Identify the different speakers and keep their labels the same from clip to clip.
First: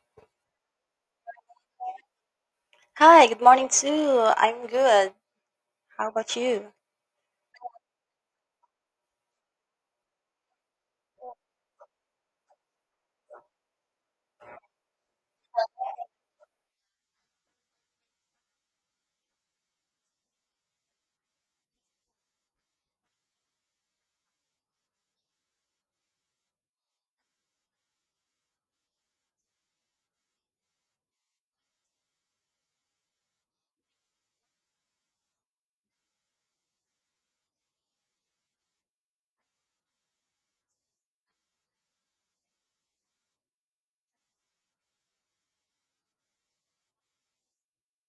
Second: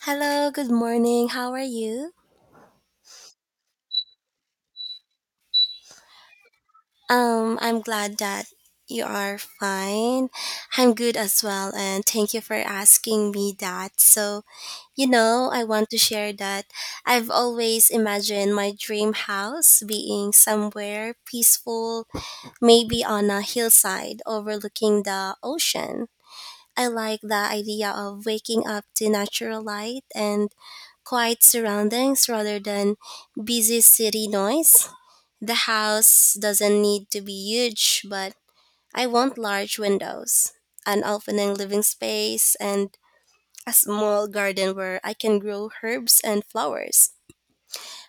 Speaker 1: Hello, good morning. How are you?
Speaker 2: Hi, good morning too. I'm good. How about you?
Speaker 1: I'm glad that you are fine. I'm good as well, and thank you for asking me that. I want to share that I've always imagined my dream house being somewhere peaceful, maybe on a hillside overlooking the ocean. I like the idea of waking up to natural light and quiet surroundings rather than busy city noise. The house doesn't need to be huge, but I want large windows, an opening living space, and a small garden where I can grow herbs and flowers.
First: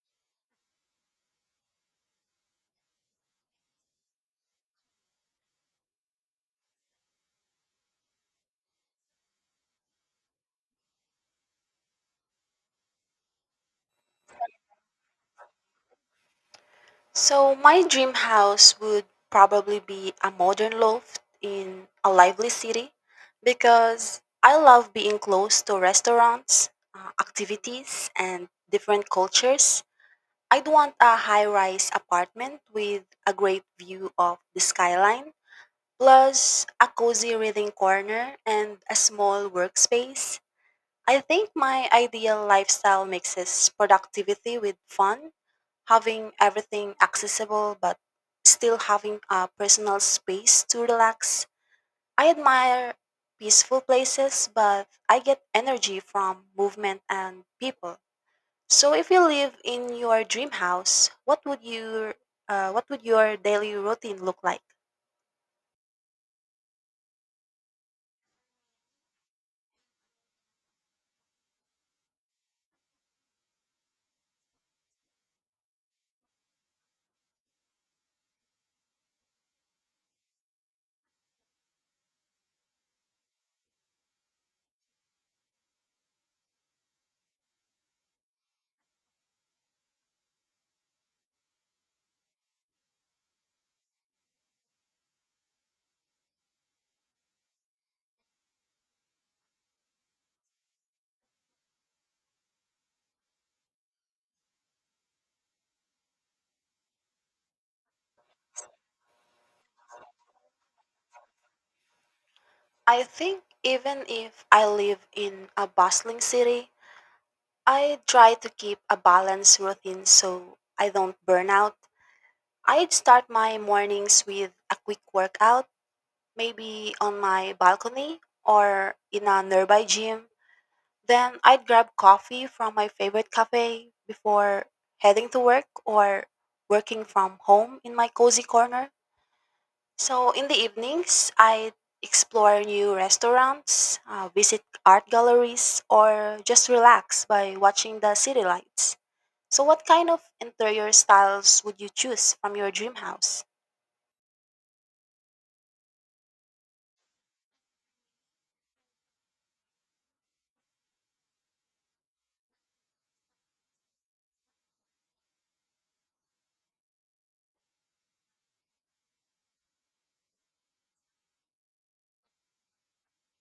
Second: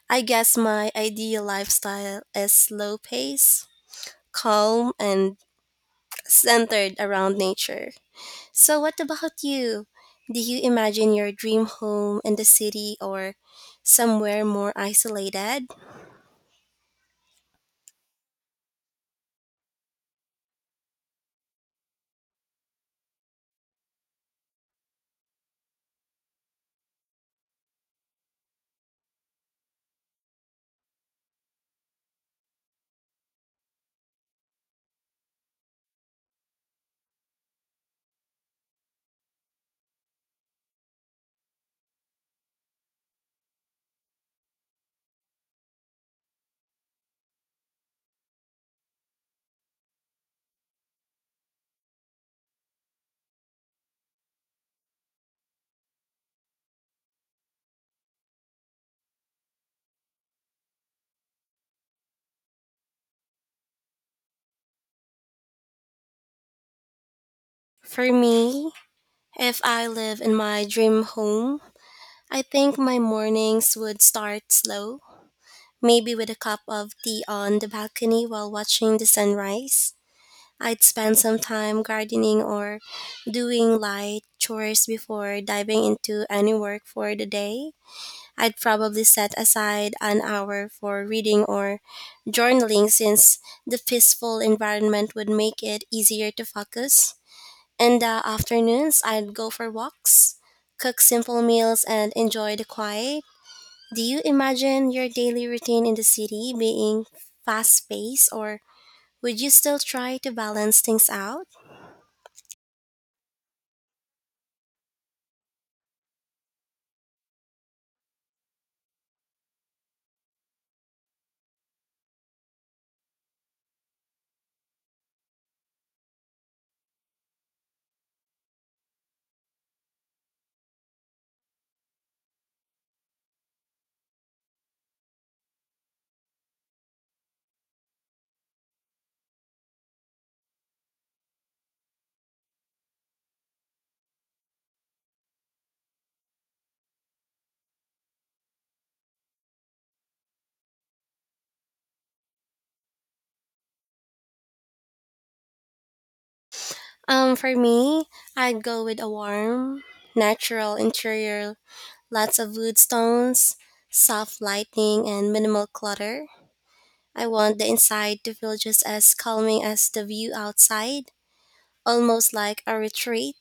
Speaker 1: I guess my ideal lifestyle is slow pace, calm, and centered around nature. So, what about you? Do you imagine your dream home in the city or somewhere more isolated?
Speaker 2: So, my dream house would probably be a modern loft in a lively city because I love being close to restaurants, activities, and different cultures. I'd want a high rise apartment with a great view of the skyline, plus a cozy reading corner and a small workspace. I think my ideal lifestyle mixes productivity with fun, having everything accessible but still having a personal space to relax. I admire peaceful places, but I get energy from movement and people. So if you live in your dream house, what would your daily routine look like?
Speaker 1: For me, if I live in my dream home, I think my mornings would start slow, maybe with a cup of tea on the balcony while watching the sunrise. I'd spend some time gardening or doing light chores before diving into any work for the day. I'd probably set aside an hour for reading or journaling since the peaceful environment would make it easier to focus. In the afternoons, I'd go for walks, cook simple meals, and enjoy the quiet. Do you imagine your daily routine in the city being fast paced or would you still try to balance things out?
Speaker 2: I think even if I live in a bustling city, I try to keep a balanced routine so I don't burn out. I'd start my mornings with a quick workout, maybe on my balcony or in a nearby gym. Then I'd grab coffee from my favorite cafe before heading to work or working from home in my cozy corner. So in the evenings, I explore new restaurants, visit art galleries, or just relax by watching the city lights. So, what kind of interior styles would you choose from your dream house?
Speaker 1: For me, I'd go with a warm, natural interior, lots of wood tones, soft lighting, and minimal clutter. I want the inside to feel just as calming as the view outside, almost like a retreat.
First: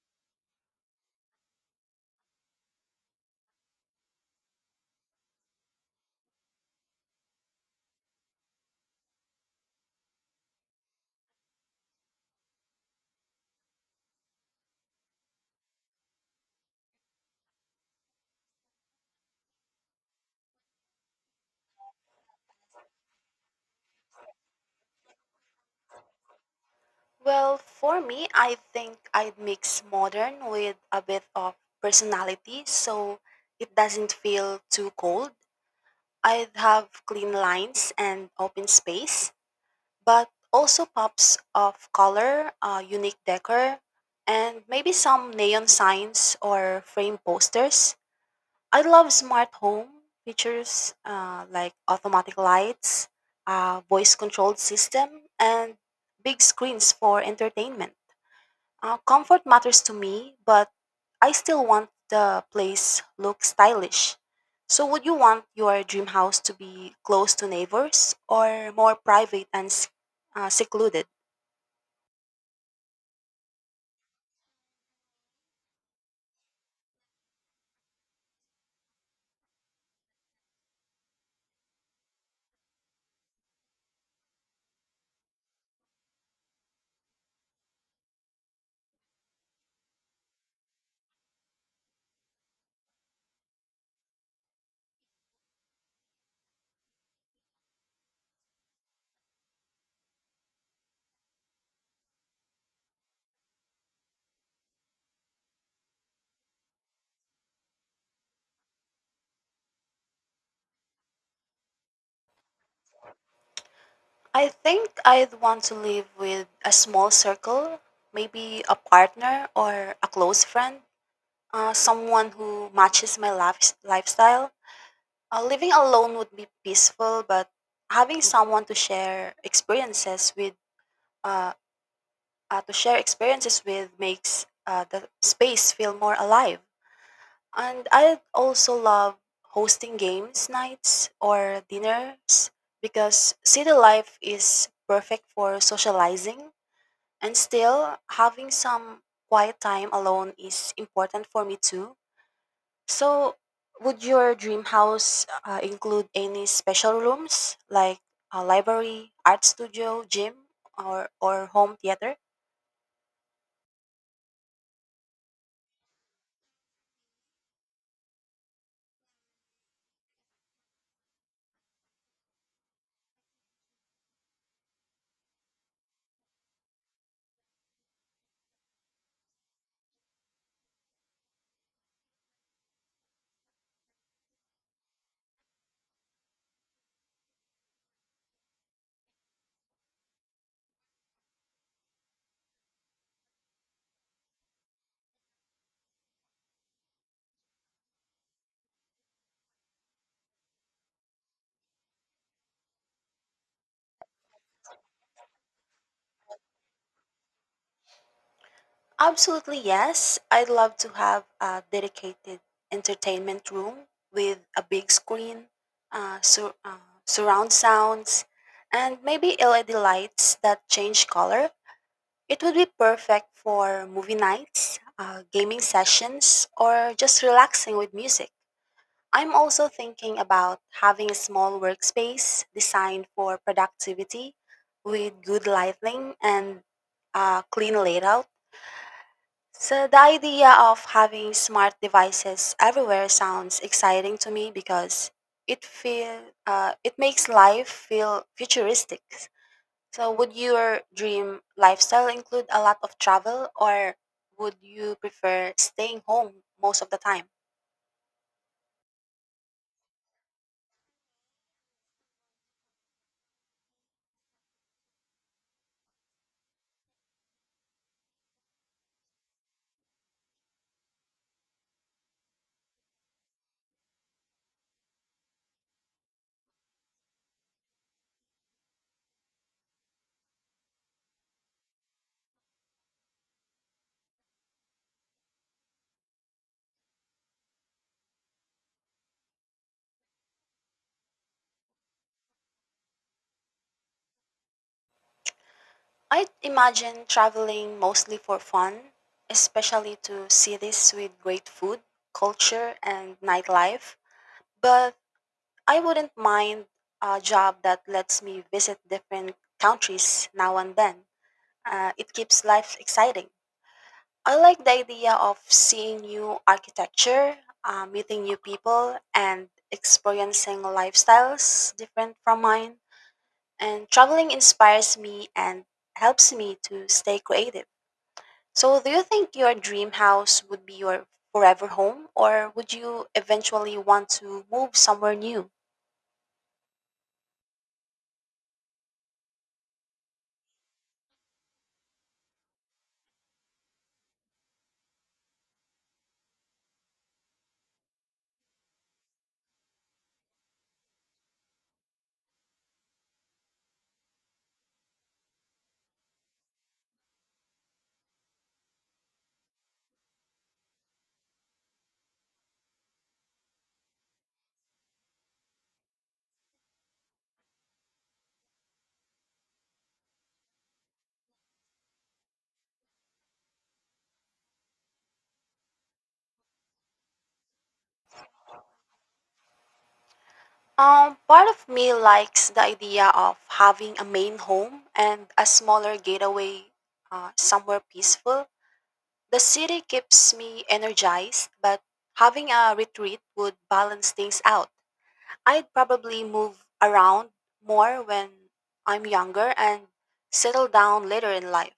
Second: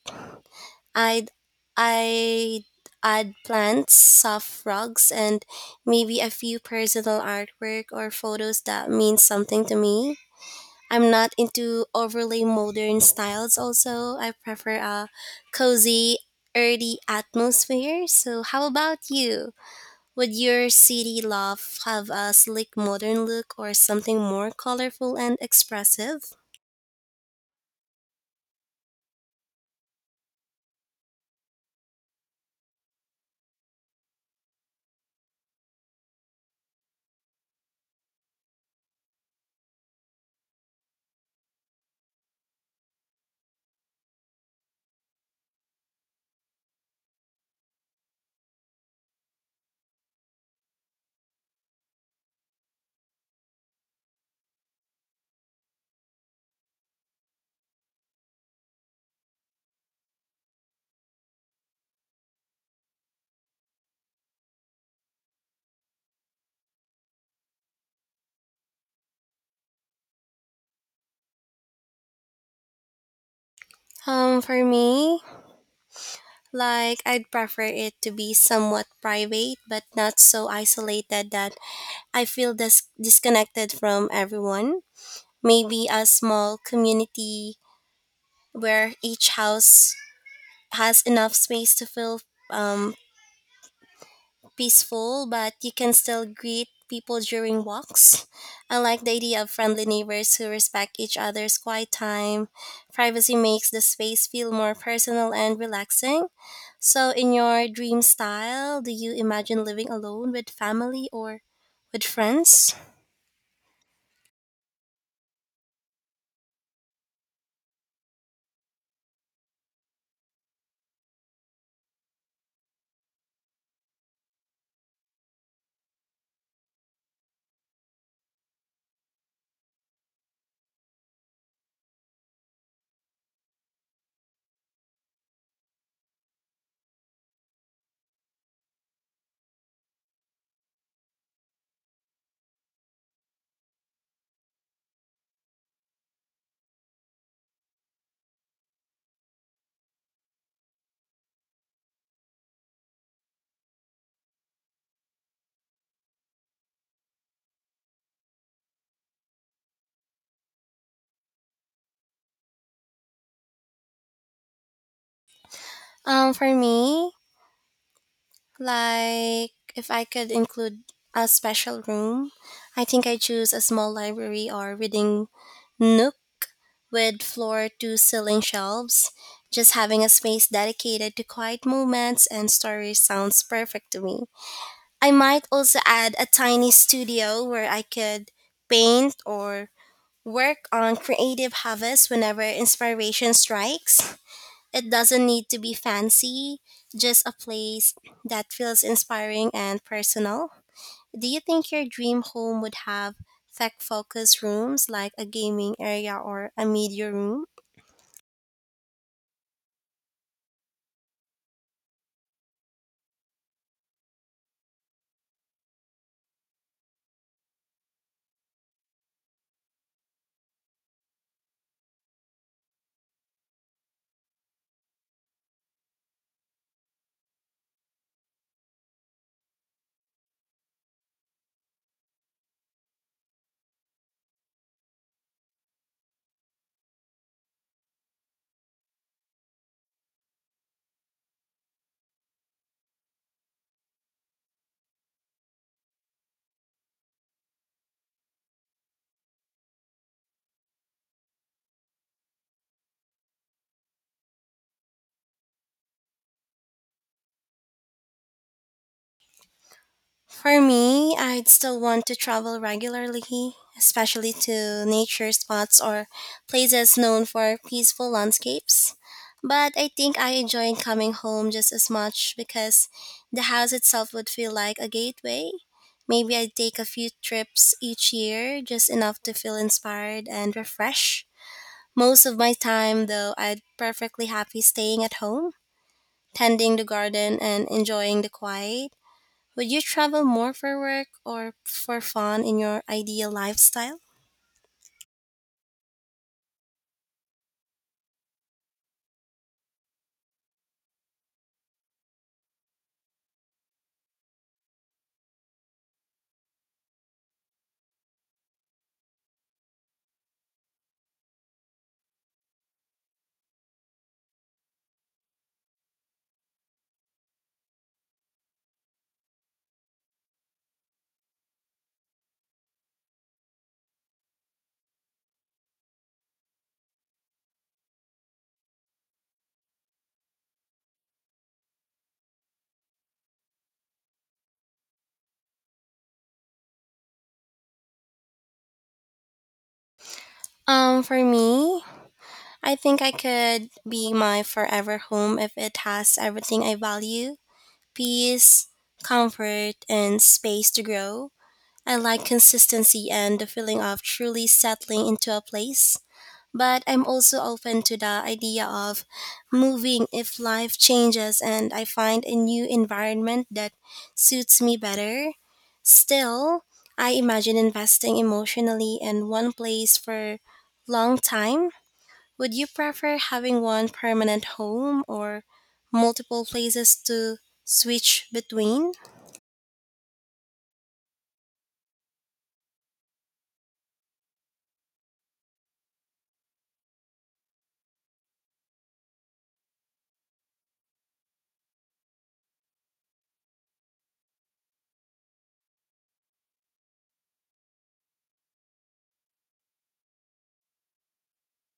Speaker 1: I'd I'd add plants, soft rugs, and maybe a few personal artwork or photos that mean something to me. I'm not into overly modern styles also. I prefer a cozy, earthy atmosphere. So how about you? Would your city loft have a sleek modern look or something more colorful and expressive?
Speaker 2: Well, for me, I think I'd mix modern with a bit of personality so it doesn't feel too cold. I'd have clean lines and open space, but also pops of color, unique decor, and maybe some neon signs or frame posters. I love smart home features like automatic lights, voice controlled system, and big screens for entertainment. Comfort matters to me, but I still want the place look stylish. So would you want your dream house to be close to neighbors or more private and secluded?
Speaker 1: Um for me, I'd prefer it to be somewhat private, but not so isolated that I feel disconnected from everyone. Maybe a small community where each house has enough space to feel um, peaceful, but you can still greet people during walks. I like the idea of friendly neighbors who respect each other's quiet time. Privacy makes the space feel more personal and relaxing. So, in your dream style, do you imagine living alone with family or with friends?
Speaker 2: I think I'd want to live with a small circle, maybe a partner or a close friend. Someone who matches my lifestyle. Living alone would be peaceful, but having someone to share experiences with, uh, makes the space feel more alive. And I also love hosting games nights or dinners because city life is perfect for socializing, and still having some quiet time alone is important for me too. So, would your dream house include any special rooms like a library, art studio, gym, or home theater?
Speaker 1: Um, for me, if I could include a special room, I think I choose a small library or reading nook with floor to ceiling shelves. Just having a space dedicated to quiet moments and stories sounds perfect to me. I might also add a tiny studio where I could paint or work on creative hobbies whenever inspiration strikes. It doesn't need to be fancy, just a place that feels inspiring and personal. Do you think your dream home would have tech focused rooms like a gaming area or a media room?
Speaker 2: Absolutely, yes. I'd love to have a dedicated entertainment room with a big screen, surround sounds, and maybe LED lights that change color. It would be perfect for movie nights, gaming sessions, or just relaxing with music. I'm also thinking about having a small workspace designed for productivity with good lighting and a clean layout. So, the idea of having smart devices everywhere sounds exciting to me because it feel it makes life feel futuristic. So, would your dream lifestyle include a lot of travel, or would you prefer staying home most of the time?
Speaker 1: For me, I'd still want to travel regularly, especially to nature spots or places known for peaceful landscapes. But I think I enjoy coming home just as much because the house itself would feel like a gateway. Maybe I'd take a few trips each year, just enough to feel inspired and refreshed. Most of my time, though, I'd perfectly happy staying at home, tending the garden and enjoying the quiet. Would you travel more for work or for fun in your ideal lifestyle?
Speaker 2: I'd imagine traveling mostly for fun, especially to cities with great food, culture, and nightlife. But I wouldn't mind a job that lets me visit different countries now and then. It keeps life exciting. I like the idea of seeing new architecture, meeting new people, and experiencing lifestyles different from mine. And traveling inspires me and helps me to stay creative. So, do you think your dream house would be your forever home, or would you eventually want to move somewhere new?
Speaker 1: Um, for me, I think I could be my forever home if it has everything I value: peace, comfort, and space to grow. I like consistency and the feeling of truly settling into a place. But I'm also open to the idea of moving if life changes and I find a new environment that suits me better. Still, I imagine investing emotionally in one place for long time. Would you prefer having one permanent home or multiple places to switch between?
Speaker 2: Part of me likes the idea of having a main home and a smaller gateway somewhere peaceful. The city keeps me energized, but having a retreat would balance things out. I'd probably move around more when I'm younger and settle down later in life.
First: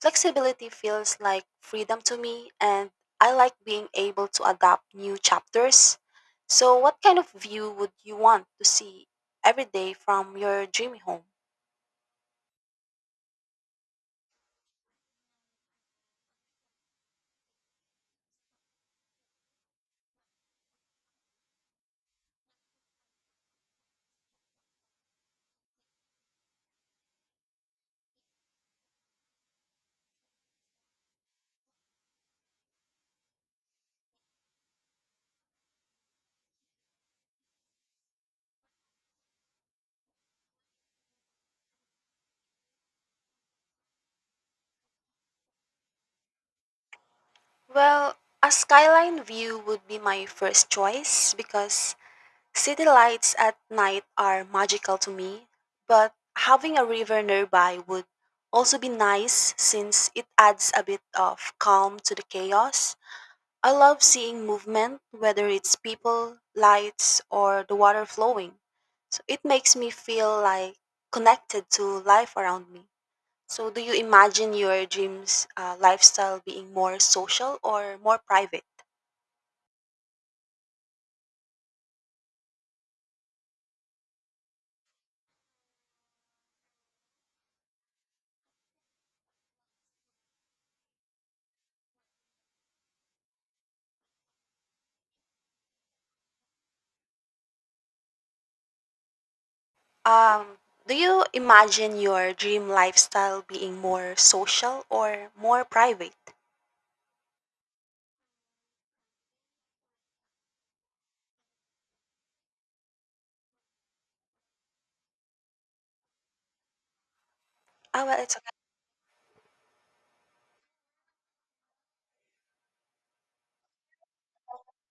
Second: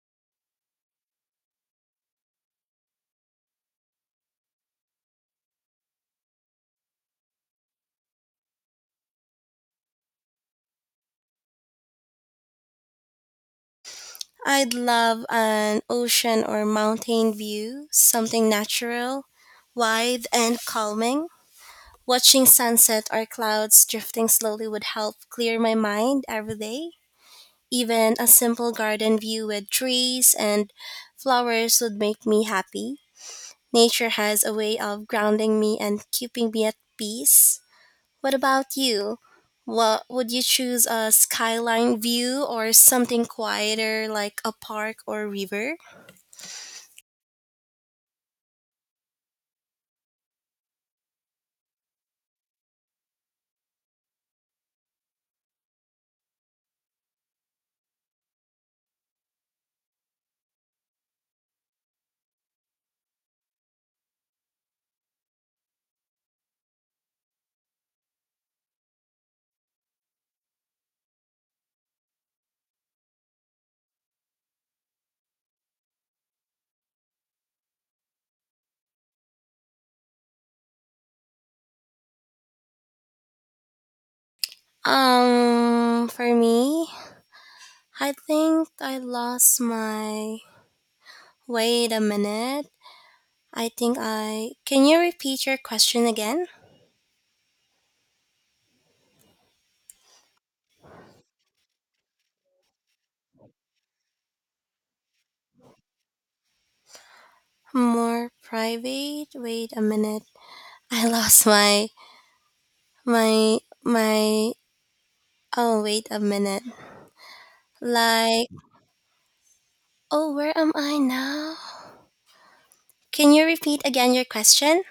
Speaker 2: Flexibility feels like freedom to me, and I like being able to adapt new chapters. So, what kind of view would you want to see every day from your dreamy home?
Speaker 1: I'd love an ocean or mountain view, something natural, wide, and calming. Watching sunset or clouds drifting slowly would help clear my mind every day. Even a simple garden view with trees and flowers would make me happy. Nature has a way of grounding me and keeping me at peace. What about you? What would you choose, a skyline view or something quieter like a park or river?
Speaker 2: Well, a skyline view would be my first choice because city lights at night are magical to me, but having a river nearby would also be nice since it adds a bit of calm to the chaos. I love seeing movement, whether it's people, lights, or the water flowing. So it makes me feel like connected to life around me. So, do you imagine your dreams lifestyle being more social or more private?
Speaker 1: Um, for me, I think I lost my. Wait a minute. I think I. Can you repeat your question again?
Speaker 2: Um, do you imagine your dream lifestyle being more social or more private?
Speaker 1: More private? Wait a minute. I lost my my. Oh, wait a minute.
Speaker 2: Ah, well, it's.
Speaker 1: Like, oh, where am I now? Can you repeat again your question?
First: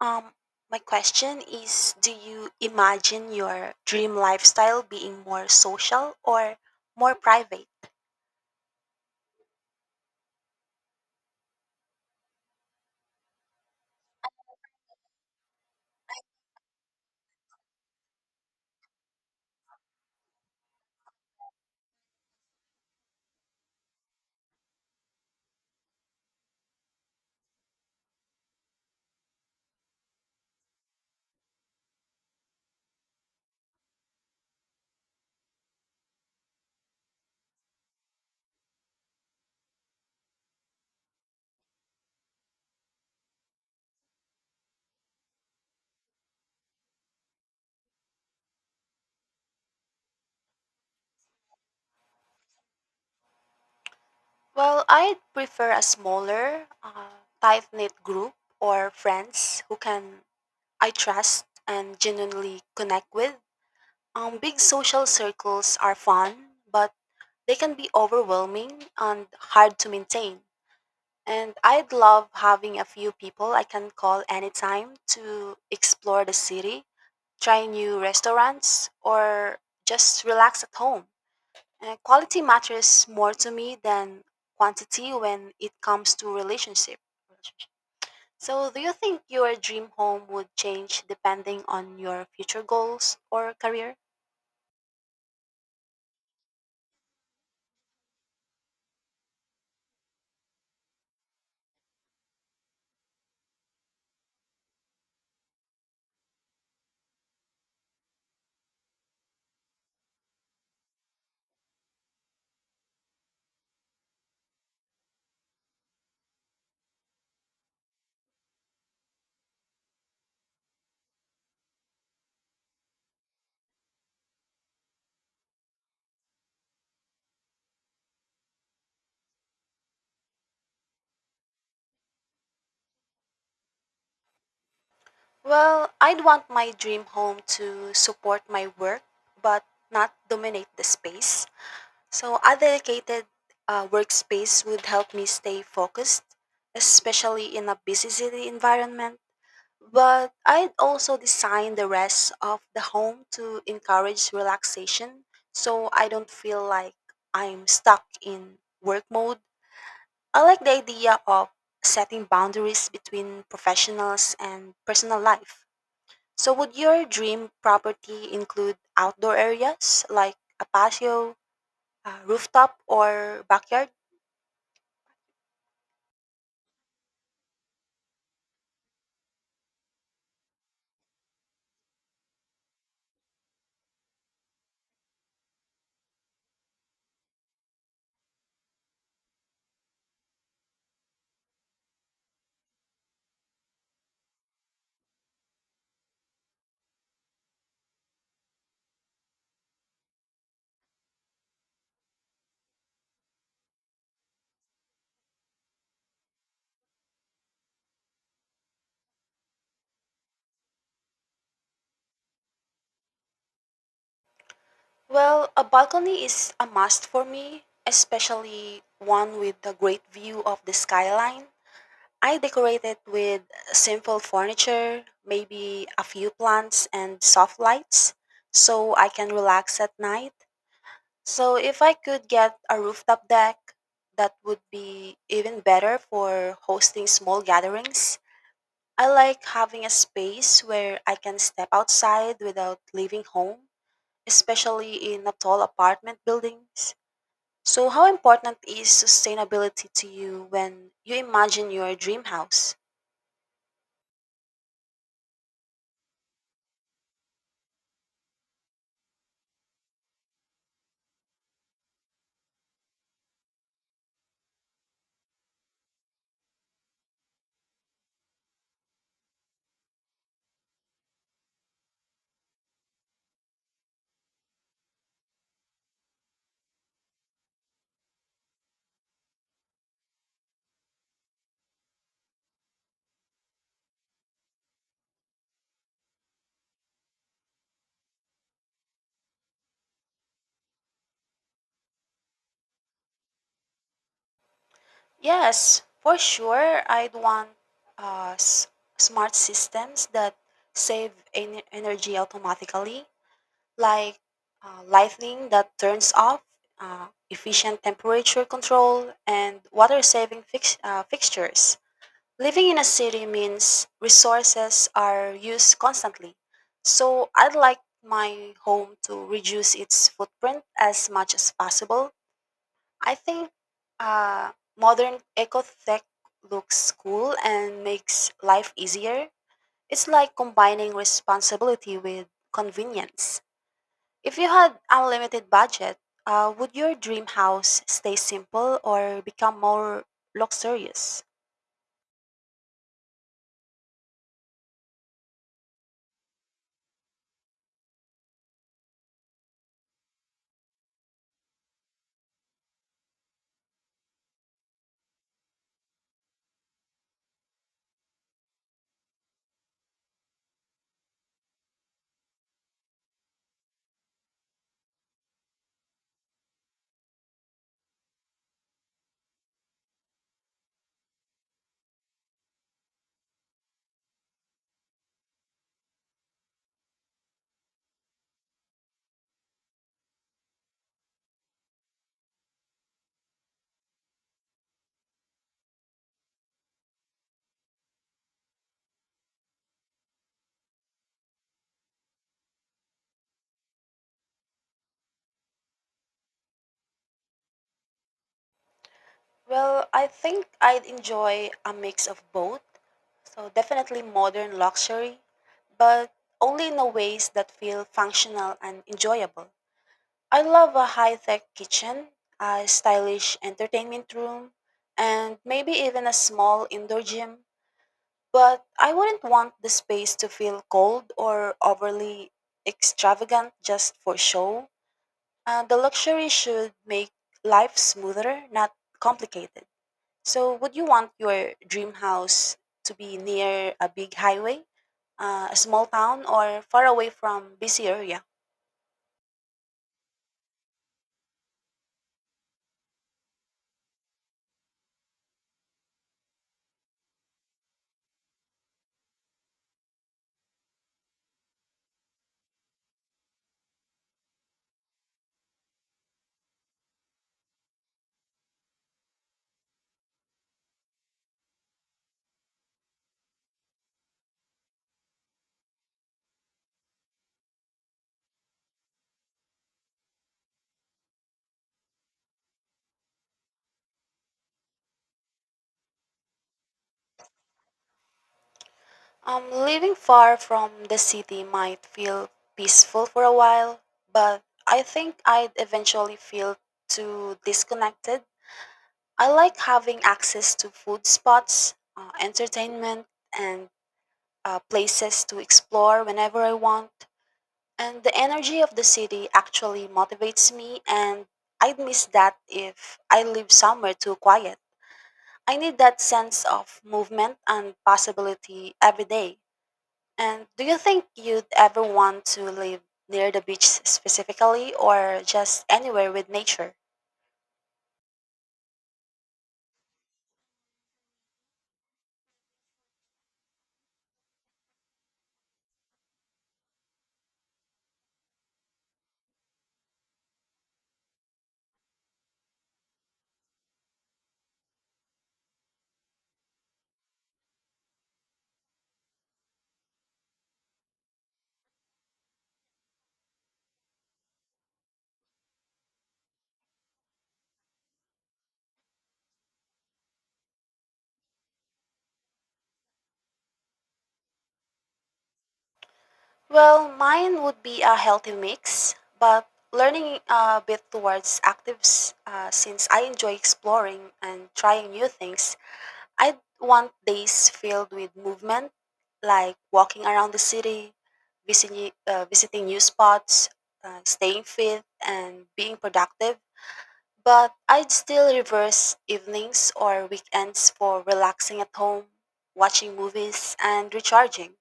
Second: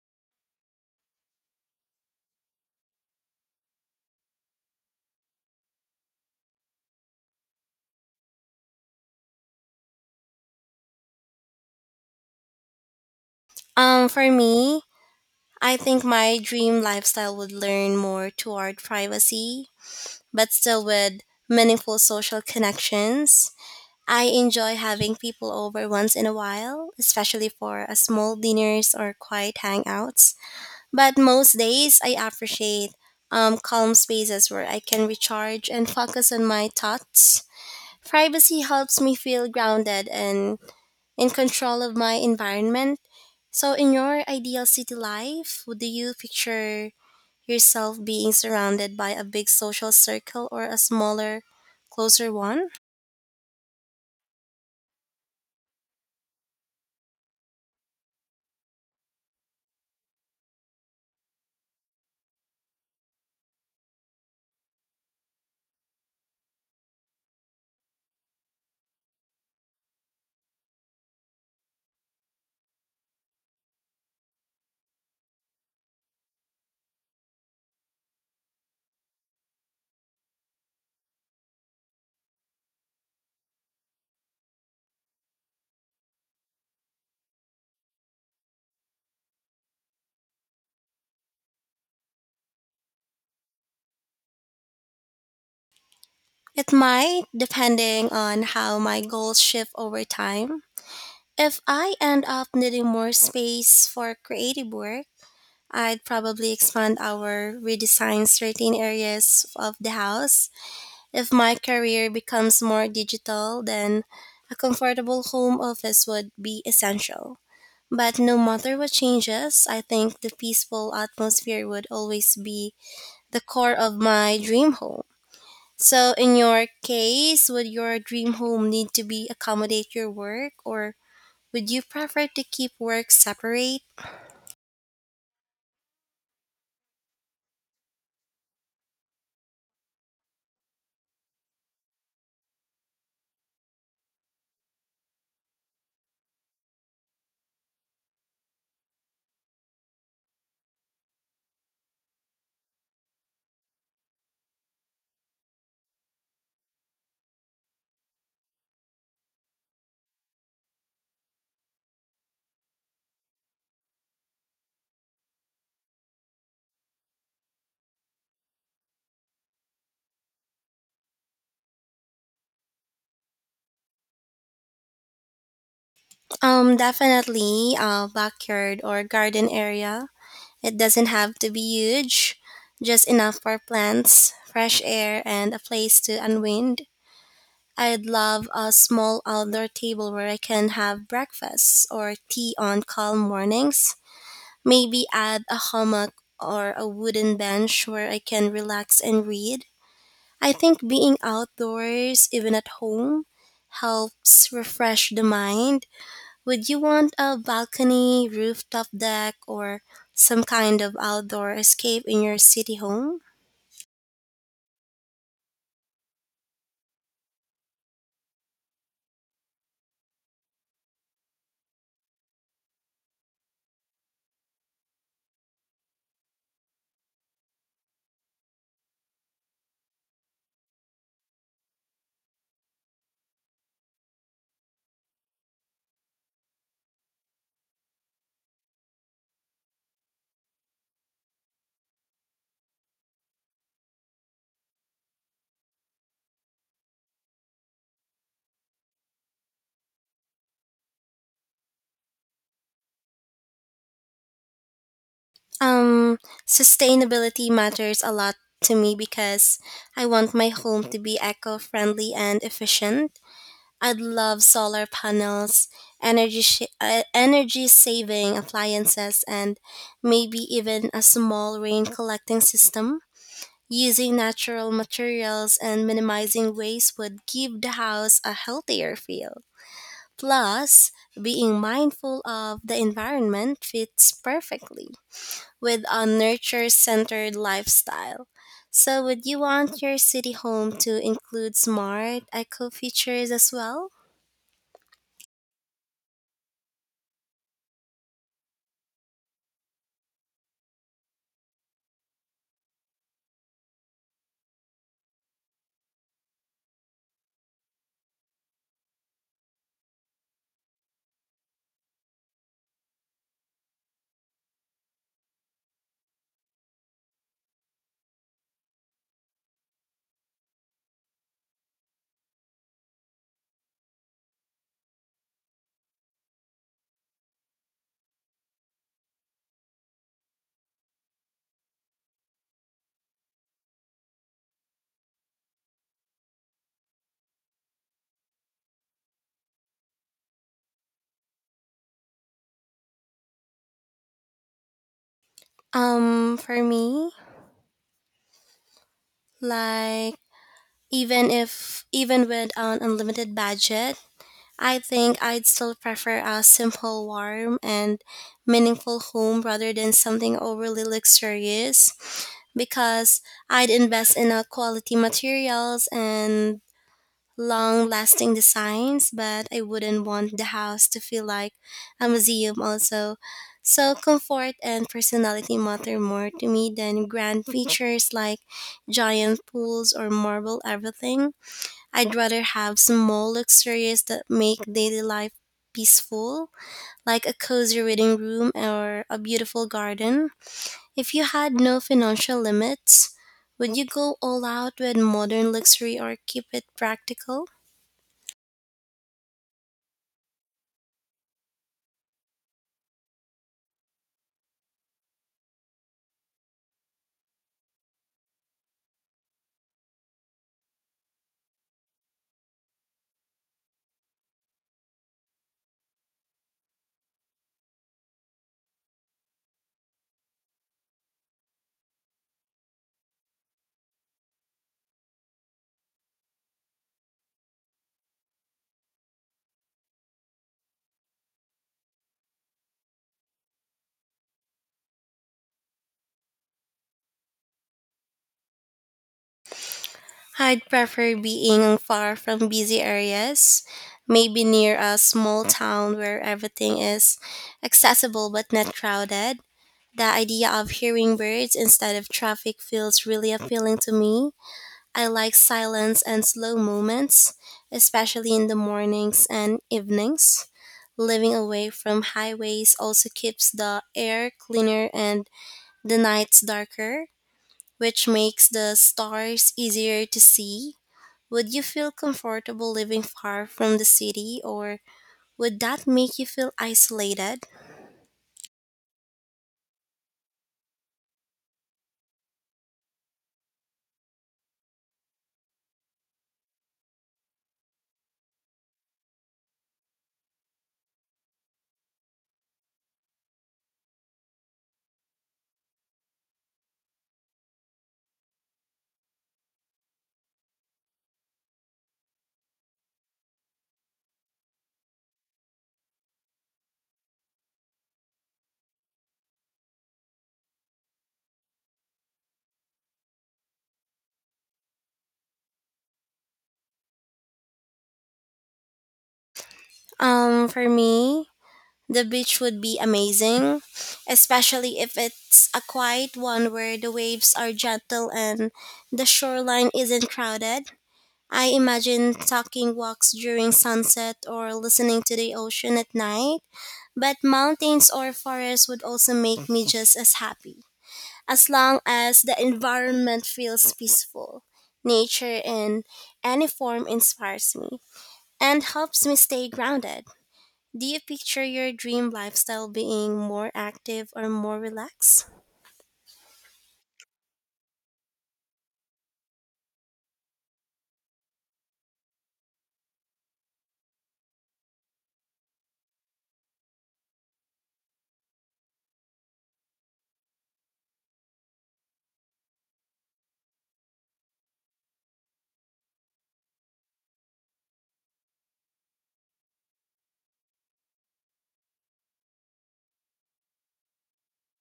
Speaker 2: Um, my question is, do you imagine your dream lifestyle being more social or more private?
Speaker 1: Um for me, I think my dream lifestyle would learn more toward privacy, but still with meaningful social connections. I enjoy having people over once in a while, especially for a small dinners or quiet hangouts. But most days, I appreciate calm spaces where I can recharge and focus on my thoughts. Privacy helps me feel grounded and in control of my environment. So, in your ideal city life, would you picture yourself being surrounded by a big social circle or a smaller, closer one?
Speaker 2: Well, I'd prefer a smaller, tight knit group or friends who can I trust and genuinely connect with. Big social circles are fun, but they can be overwhelming and hard to maintain. And I'd love having a few people I can call anytime to explore the city, try new restaurants, or just relax at home. Quality matters more to me than quantity when it comes to relationship. So, do you think your dream home would change depending on your future goals or career?
Speaker 1: It might, depending on how my goals shift over time. If I end up needing more space for creative work, I'd probably expand our redesign certain areas of the house. If my career becomes more digital, then a comfortable home office would be essential. But no matter what changes, I think the peaceful atmosphere would always be the core of my dream home. So, in your case, would your dream home need to be accommodate your work, or would you prefer to keep work separate?
Speaker 2: Well, I'd want my dream home to support my work but not dominate the space. So, a dedicated workspace would help me stay focused, especially in a busy city environment. But I'd also design the rest of the home to encourage relaxation so I don't feel like I'm stuck in work mode. I like the idea of setting boundaries between professionals and personal life. So, would your dream property include outdoor areas like a patio, rooftop or backyard?
Speaker 1: Definitely a backyard or garden area. It doesn't have to be huge, just enough for plants, fresh air, and a place to unwind. I'd love a small outdoor table where I can have breakfast or tea on calm mornings. Maybe add a hammock or a wooden bench where I can relax and read. I think being outdoors, even at home, helps refresh the mind. Would you want a balcony, rooftop deck, or some kind of outdoor escape in your city home?
Speaker 2: Well, a balcony is a must for me, especially one with a great view of the skyline. I decorate it with simple furniture, maybe a few plants and soft lights so I can relax at night. So if I could get a rooftop deck, that would be even better for hosting small gatherings. I like having a space where I can step outside without leaving home, especially in a tall apartment buildings. So, how important is sustainability to you when you imagine your dream house?
Speaker 1: Um, Sustainability matters a lot to me because I want my home to be eco friendly and efficient. I love solar panels, energy saving appliances, and maybe even a small rain collecting system. Using natural materials and minimizing waste would give the house a healthier feel. Plus, being mindful of the environment fits perfectly with a nurture centered lifestyle. So, would you want your city home to include smart eco features as well?
Speaker 2: Yes, for sure, I'd want uh, s- smart systems that save energy automatically, like lighting that turns off, efficient temperature control, and water saving fixtures. Living in a city means resources are used constantly, so I'd like my home to reduce its footprint as much as possible. I think uh, modern eco-tech looks cool and makes life easier. It's like combining responsibility with convenience. If you had unlimited budget, would your dream house stay simple or become more luxurious?
Speaker 1: For me, like Even if even with an unlimited budget, I think I'd still prefer a simple, warm, and meaningful home rather than something overly luxurious, because I'd invest in a quality materials and long lasting designs, but I wouldn't want the house to feel like a museum, also. So, comfort and personality matter more to me than grand features like giant pools or marble everything. I'd rather have small luxuries that make daily life peaceful, like a cozy reading room or a beautiful garden. If you had no financial limits, would you go all out with modern luxury or keep it practical?
Speaker 2: Well, I think I'd enjoy a mix of both. So definitely modern luxury, but only in a ways that feel functional and enjoyable. I love a high-tech kitchen, a stylish entertainment room, and maybe even a small indoor gym, but I wouldn't want the space to feel cold or overly extravagant just for show. The luxury should make life smoother, not complicated. So, would you want your dream house to be near a big highway, a small town, or far away from busy area?
Speaker 1: I'd prefer being far from busy areas, maybe near a small town where everything is accessible but not crowded. The idea of hearing birds instead of traffic feels really appealing to me. I like silence and slow moments, especially in the mornings and evenings. Living away from highways also keeps the air cleaner and the nights darker, which makes the stars easier to see. Would you feel comfortable living far from the city or would that make you feel isolated?
Speaker 2: Living far from the city might feel peaceful for a while, but I think I'd eventually feel too disconnected. I like having access to food spots, entertainment, and places to explore whenever I want. And the energy of the city actually motivates me, and I'd miss that if I live somewhere too quiet. I need that sense of movement and possibility every day. And do you think you'd ever want to live near the beach specifically or just anywhere with nature?
Speaker 1: Um for me, the beach would be amazing, especially if it's a quiet one where the waves are gentle and the shoreline isn't crowded. I imagine taking walks during sunset or listening to the ocean at night, but mountains or forests would also make me just as happy, as long as the environment feels peaceful. Nature in any form inspires me and helps me stay grounded. Do you picture your dream lifestyle being more active or more relaxed?
Speaker 2: Well, mine would be a healthy mix, but learning a bit towards actives since I enjoy exploring and trying new things. I'd want days filled with movement, like walking around the city, visiting new spots, staying fit, and being productive. But I'd still reverse evenings or weekends for relaxing at home, watching movies, and recharging.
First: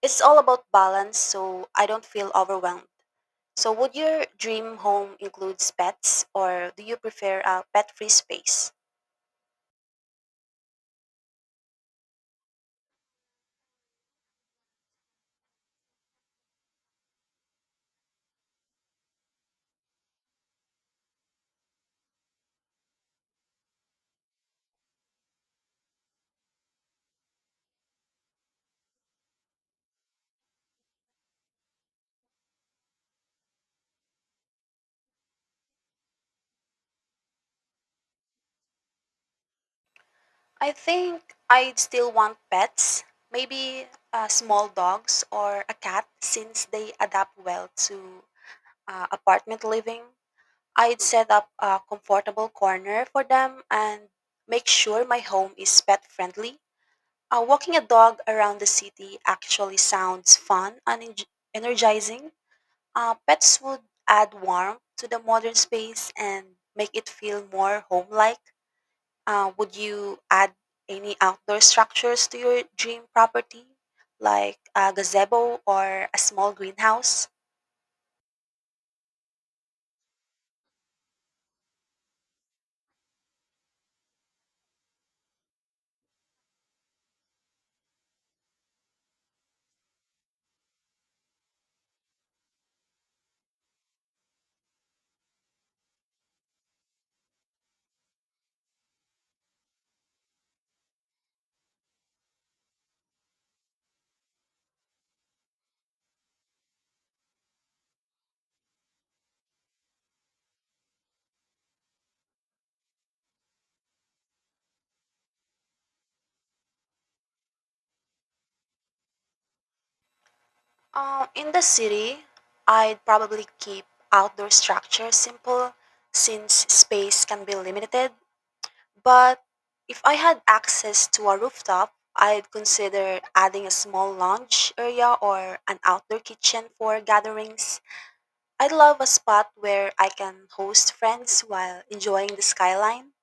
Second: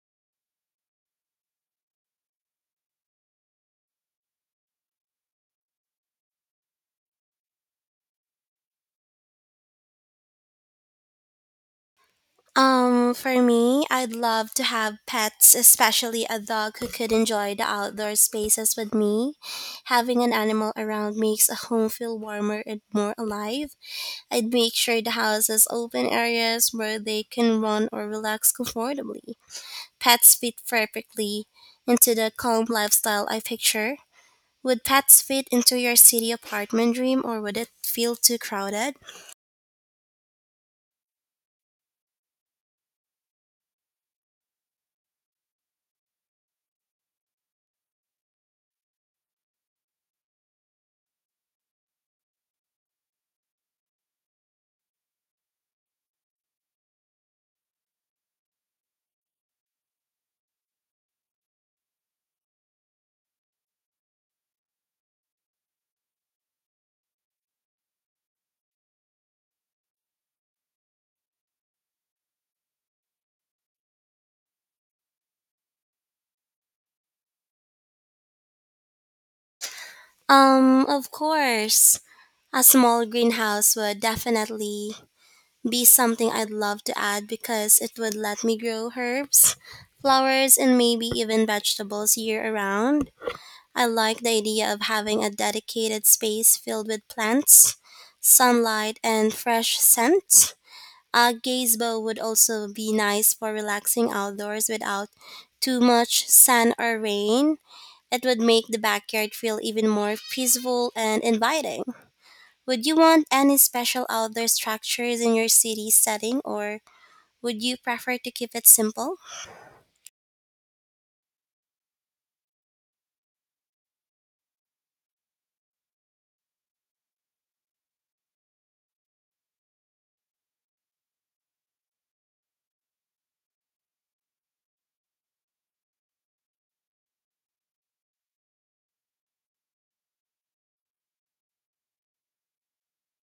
Speaker 2: It's all about balance, so I don't feel overwhelmed. So, would your dream home include pets, or do you prefer a pet free space?
Speaker 1: I'd love to have pets, especially a dog who could enjoy the outdoor spaces with me. Having an animal around makes a home feel warmer and more alive. I'd make sure the house has open areas where they can run or relax comfortably. Pets fit perfectly into the calm lifestyle I picture. Would pets fit into your city apartment dream or would it feel too crowded?
Speaker 2: I think I'd still want pets, maybe small dogs or a cat since they adapt well to apartment living. I'd set up a comfortable corner for them and make sure my home is pet friendly. Walking a dog around the city actually sounds fun and energizing. Pets would add warmth to the modern space and make it feel more home like. Would you add any outdoor structures to your dream property, like a gazebo or a small greenhouse?
Speaker 1: Of course. A small greenhouse would definitely be something I'd love to add because it would let me grow herbs, flowers, and maybe even vegetables year around. I like the idea of having a dedicated space filled with plants, sunlight, and fresh scents. A gazebo would also be nice for relaxing outdoors without too much sun or rain. It would make the backyard feel even more peaceful and inviting. Would you want any special outdoor structures in your city setting or would you prefer to keep it simple?
Speaker 2: In the city, I'd probably keep outdoor structures simple since space can be limited. But if I had access to a rooftop, I'd consider adding a small lounge area or an outdoor kitchen for gatherings. I'd love a spot where I can host friends while enjoying the skyline.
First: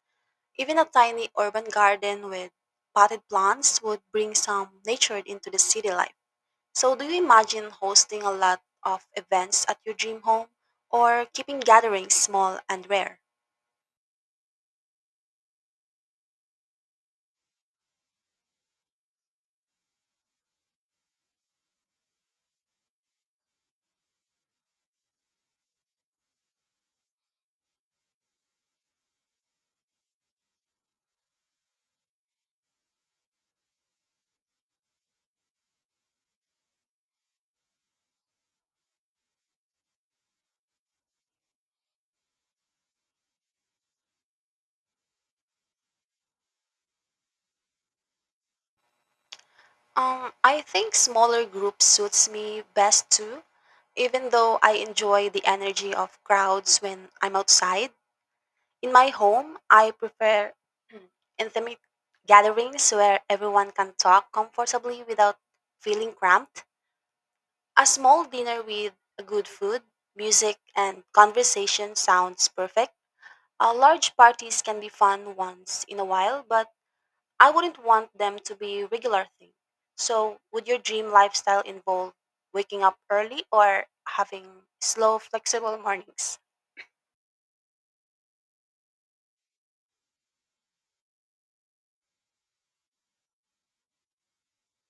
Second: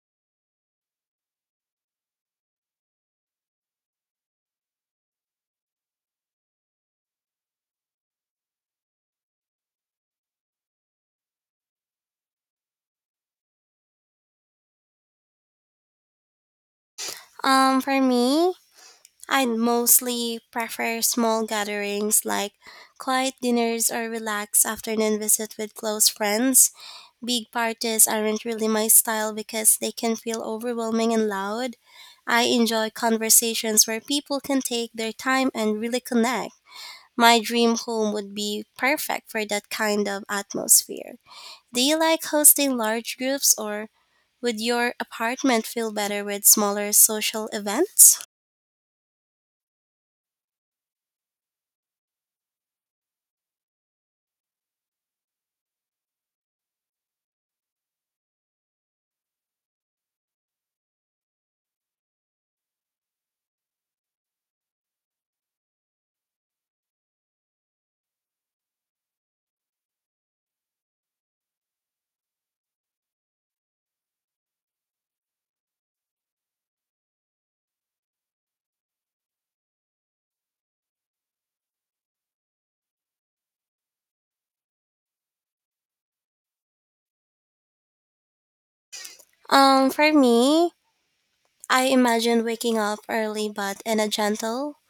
Speaker 2: Even a tiny urban garden with potted plants would bring some nature into the city life. So, do you imagine hosting a lot of events at your dream home or keeping gatherings small and rare?
Speaker 1: Um, for me, I mostly prefer small gatherings like quiet dinners or relaxed afternoon visit with close friends. Big parties aren't really my style because they can feel overwhelming and loud. I enjoy conversations where people can take their time and really connect. My dream home would be perfect for that kind of atmosphere. Do you like hosting large groups or would your apartment feel better with smaller social events?
Speaker 2: I think smaller groups suits me best too, even though I enjoy the energy of crowds when I'm outside. In my home, I prefer intimate gatherings where everyone can talk comfortably without feeling cramped. A small dinner with good food, music, and conversation sounds perfect. Large parties can be fun once in a while, but I wouldn't want them to be a regular thing. So, would your dream lifestyle involve waking up early or having slow, flexible mornings?
Speaker 1: Um, for me, I imagine waking up early but in a gentle,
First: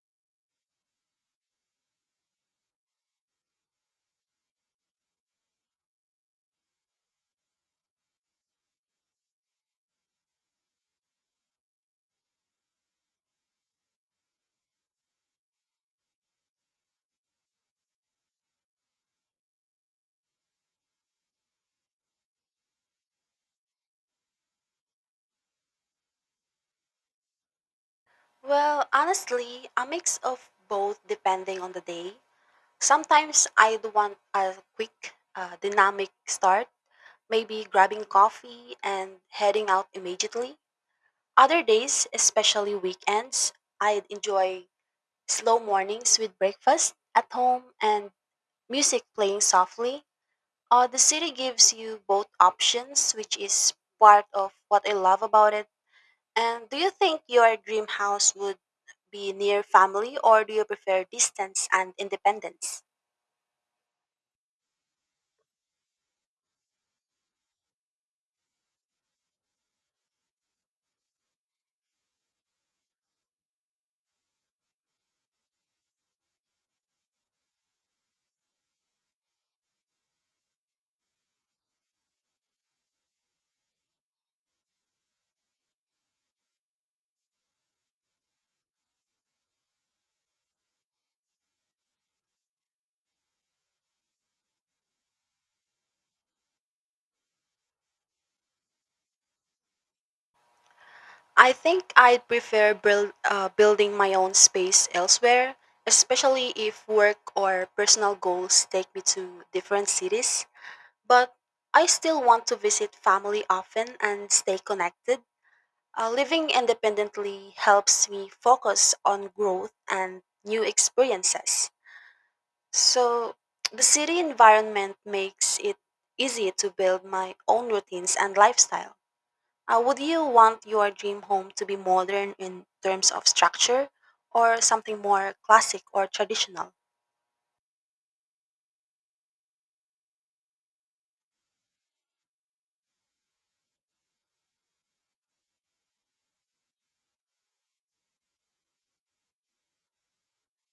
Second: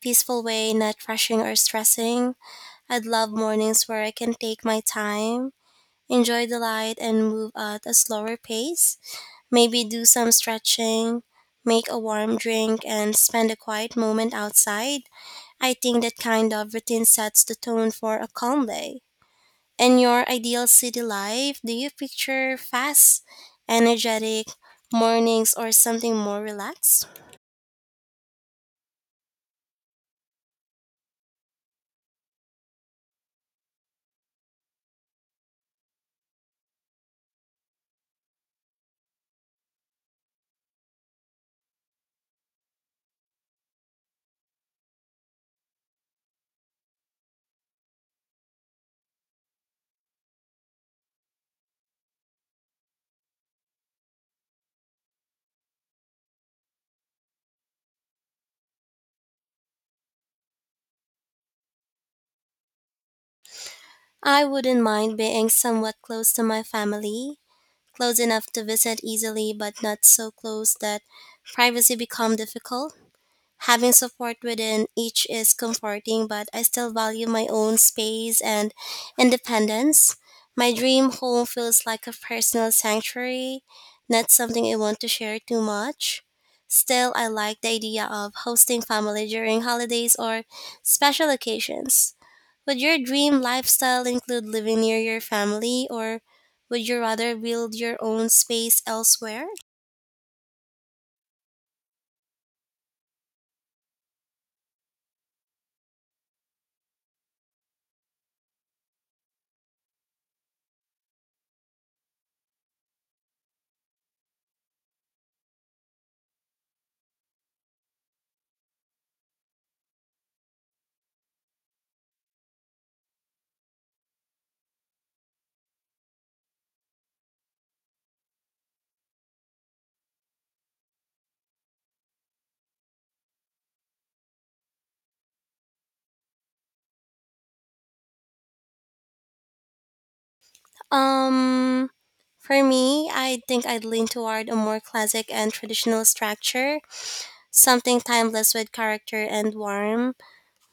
Speaker 1: peaceful way, not rushing or stressing. I'd love mornings where I can take my time, enjoy the light, and move at a slower pace. Maybe do some stretching, make a warm drink, and spend a quiet moment outside. I think that kind of routine sets the tone for a calm day. In your ideal city life, do you picture fast, energetic mornings or something more relaxed?
Speaker 2: Well, honestly, a mix of both depending on the day. Sometimes I'd want a quick, dynamic start, maybe grabbing coffee and heading out immediately. Other days, especially weekends, I'd enjoy slow mornings with breakfast at home and music playing softly. The city gives you both options, which is part of what I love about it. And do you think your dream house would be near family or do you prefer distance and independence?
Speaker 1: I wouldn't mind being somewhat close to my family, close enough to visit easily, but not so close that privacy become difficult. Having support within each is comforting, but I still value my own space and independence. My dream home feels like a personal sanctuary, not something I want to share too much. Still, I like the idea of hosting family during holidays or special occasions. Would your dream lifestyle include living near your family, or would you rather build your own space elsewhere?
Speaker 2: I think I'd prefer building my own space elsewhere, especially if work or personal goals take me to different cities. But I still want to visit family often and stay connected. Living independently helps me focus on growth and new experiences. So, the city environment makes it easy to build my own routines and lifestyle. Would you want your dream home to be modern in terms of structure or something more classic or traditional?
Speaker 1: Um, I think I'd lean toward a more classic and traditional structure, something timeless with character and warmth.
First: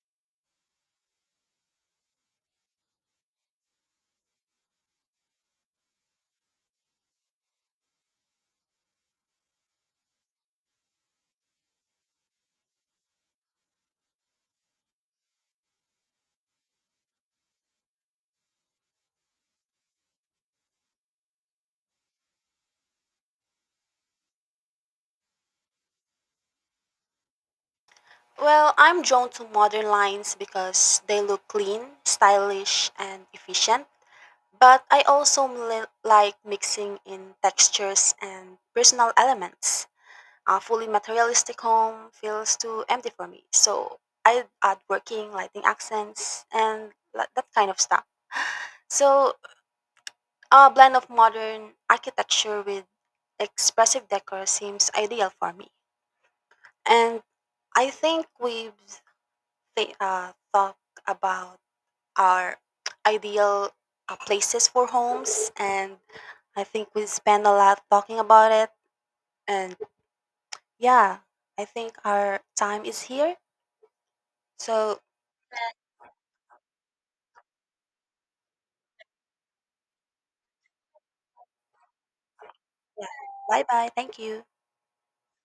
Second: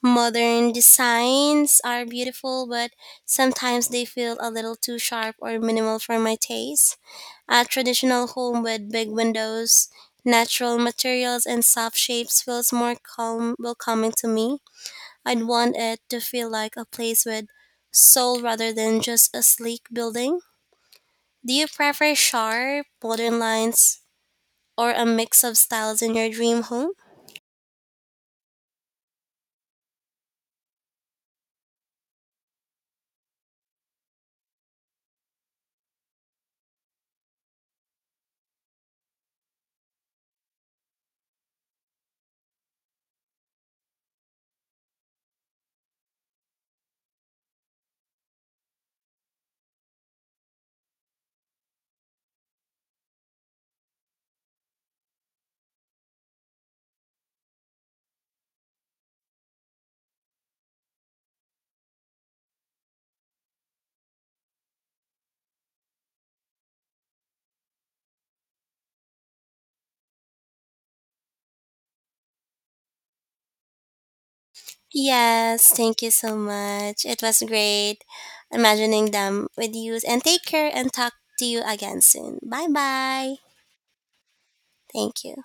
Speaker 1: Modern designs are beautiful, but sometimes they feel a little too sharp or minimal for my taste. A traditional home with big windows, natural materials, and soft shapes feels more calm, welcoming to me. I'd want it to feel like a place with soul rather than just a sleek building. Do you prefer sharp, modern lines, or a mix of styles in your dream home?
Speaker 2: Well, I'm drawn to modern lines because they look clean, stylish, and efficient. But I also like mixing in textures and personal elements. A fully materialistic home feels too empty for me, so I add working, lighting accents, and that kind of stuff. So a blend of modern architecture with expressive decor seems ideal for me. And I think we've talked about our ideal places for homes and I think we spend a lot talking about it, and yeah, I think our time is here. So,
Speaker 1: Yes, thank you so much. It was great imagining them with you. And take care and talk to you again soon. Bye
Speaker 2: yeah,
Speaker 1: bye.
Speaker 2: bye bye. Thank you.
Speaker 1: Thank you.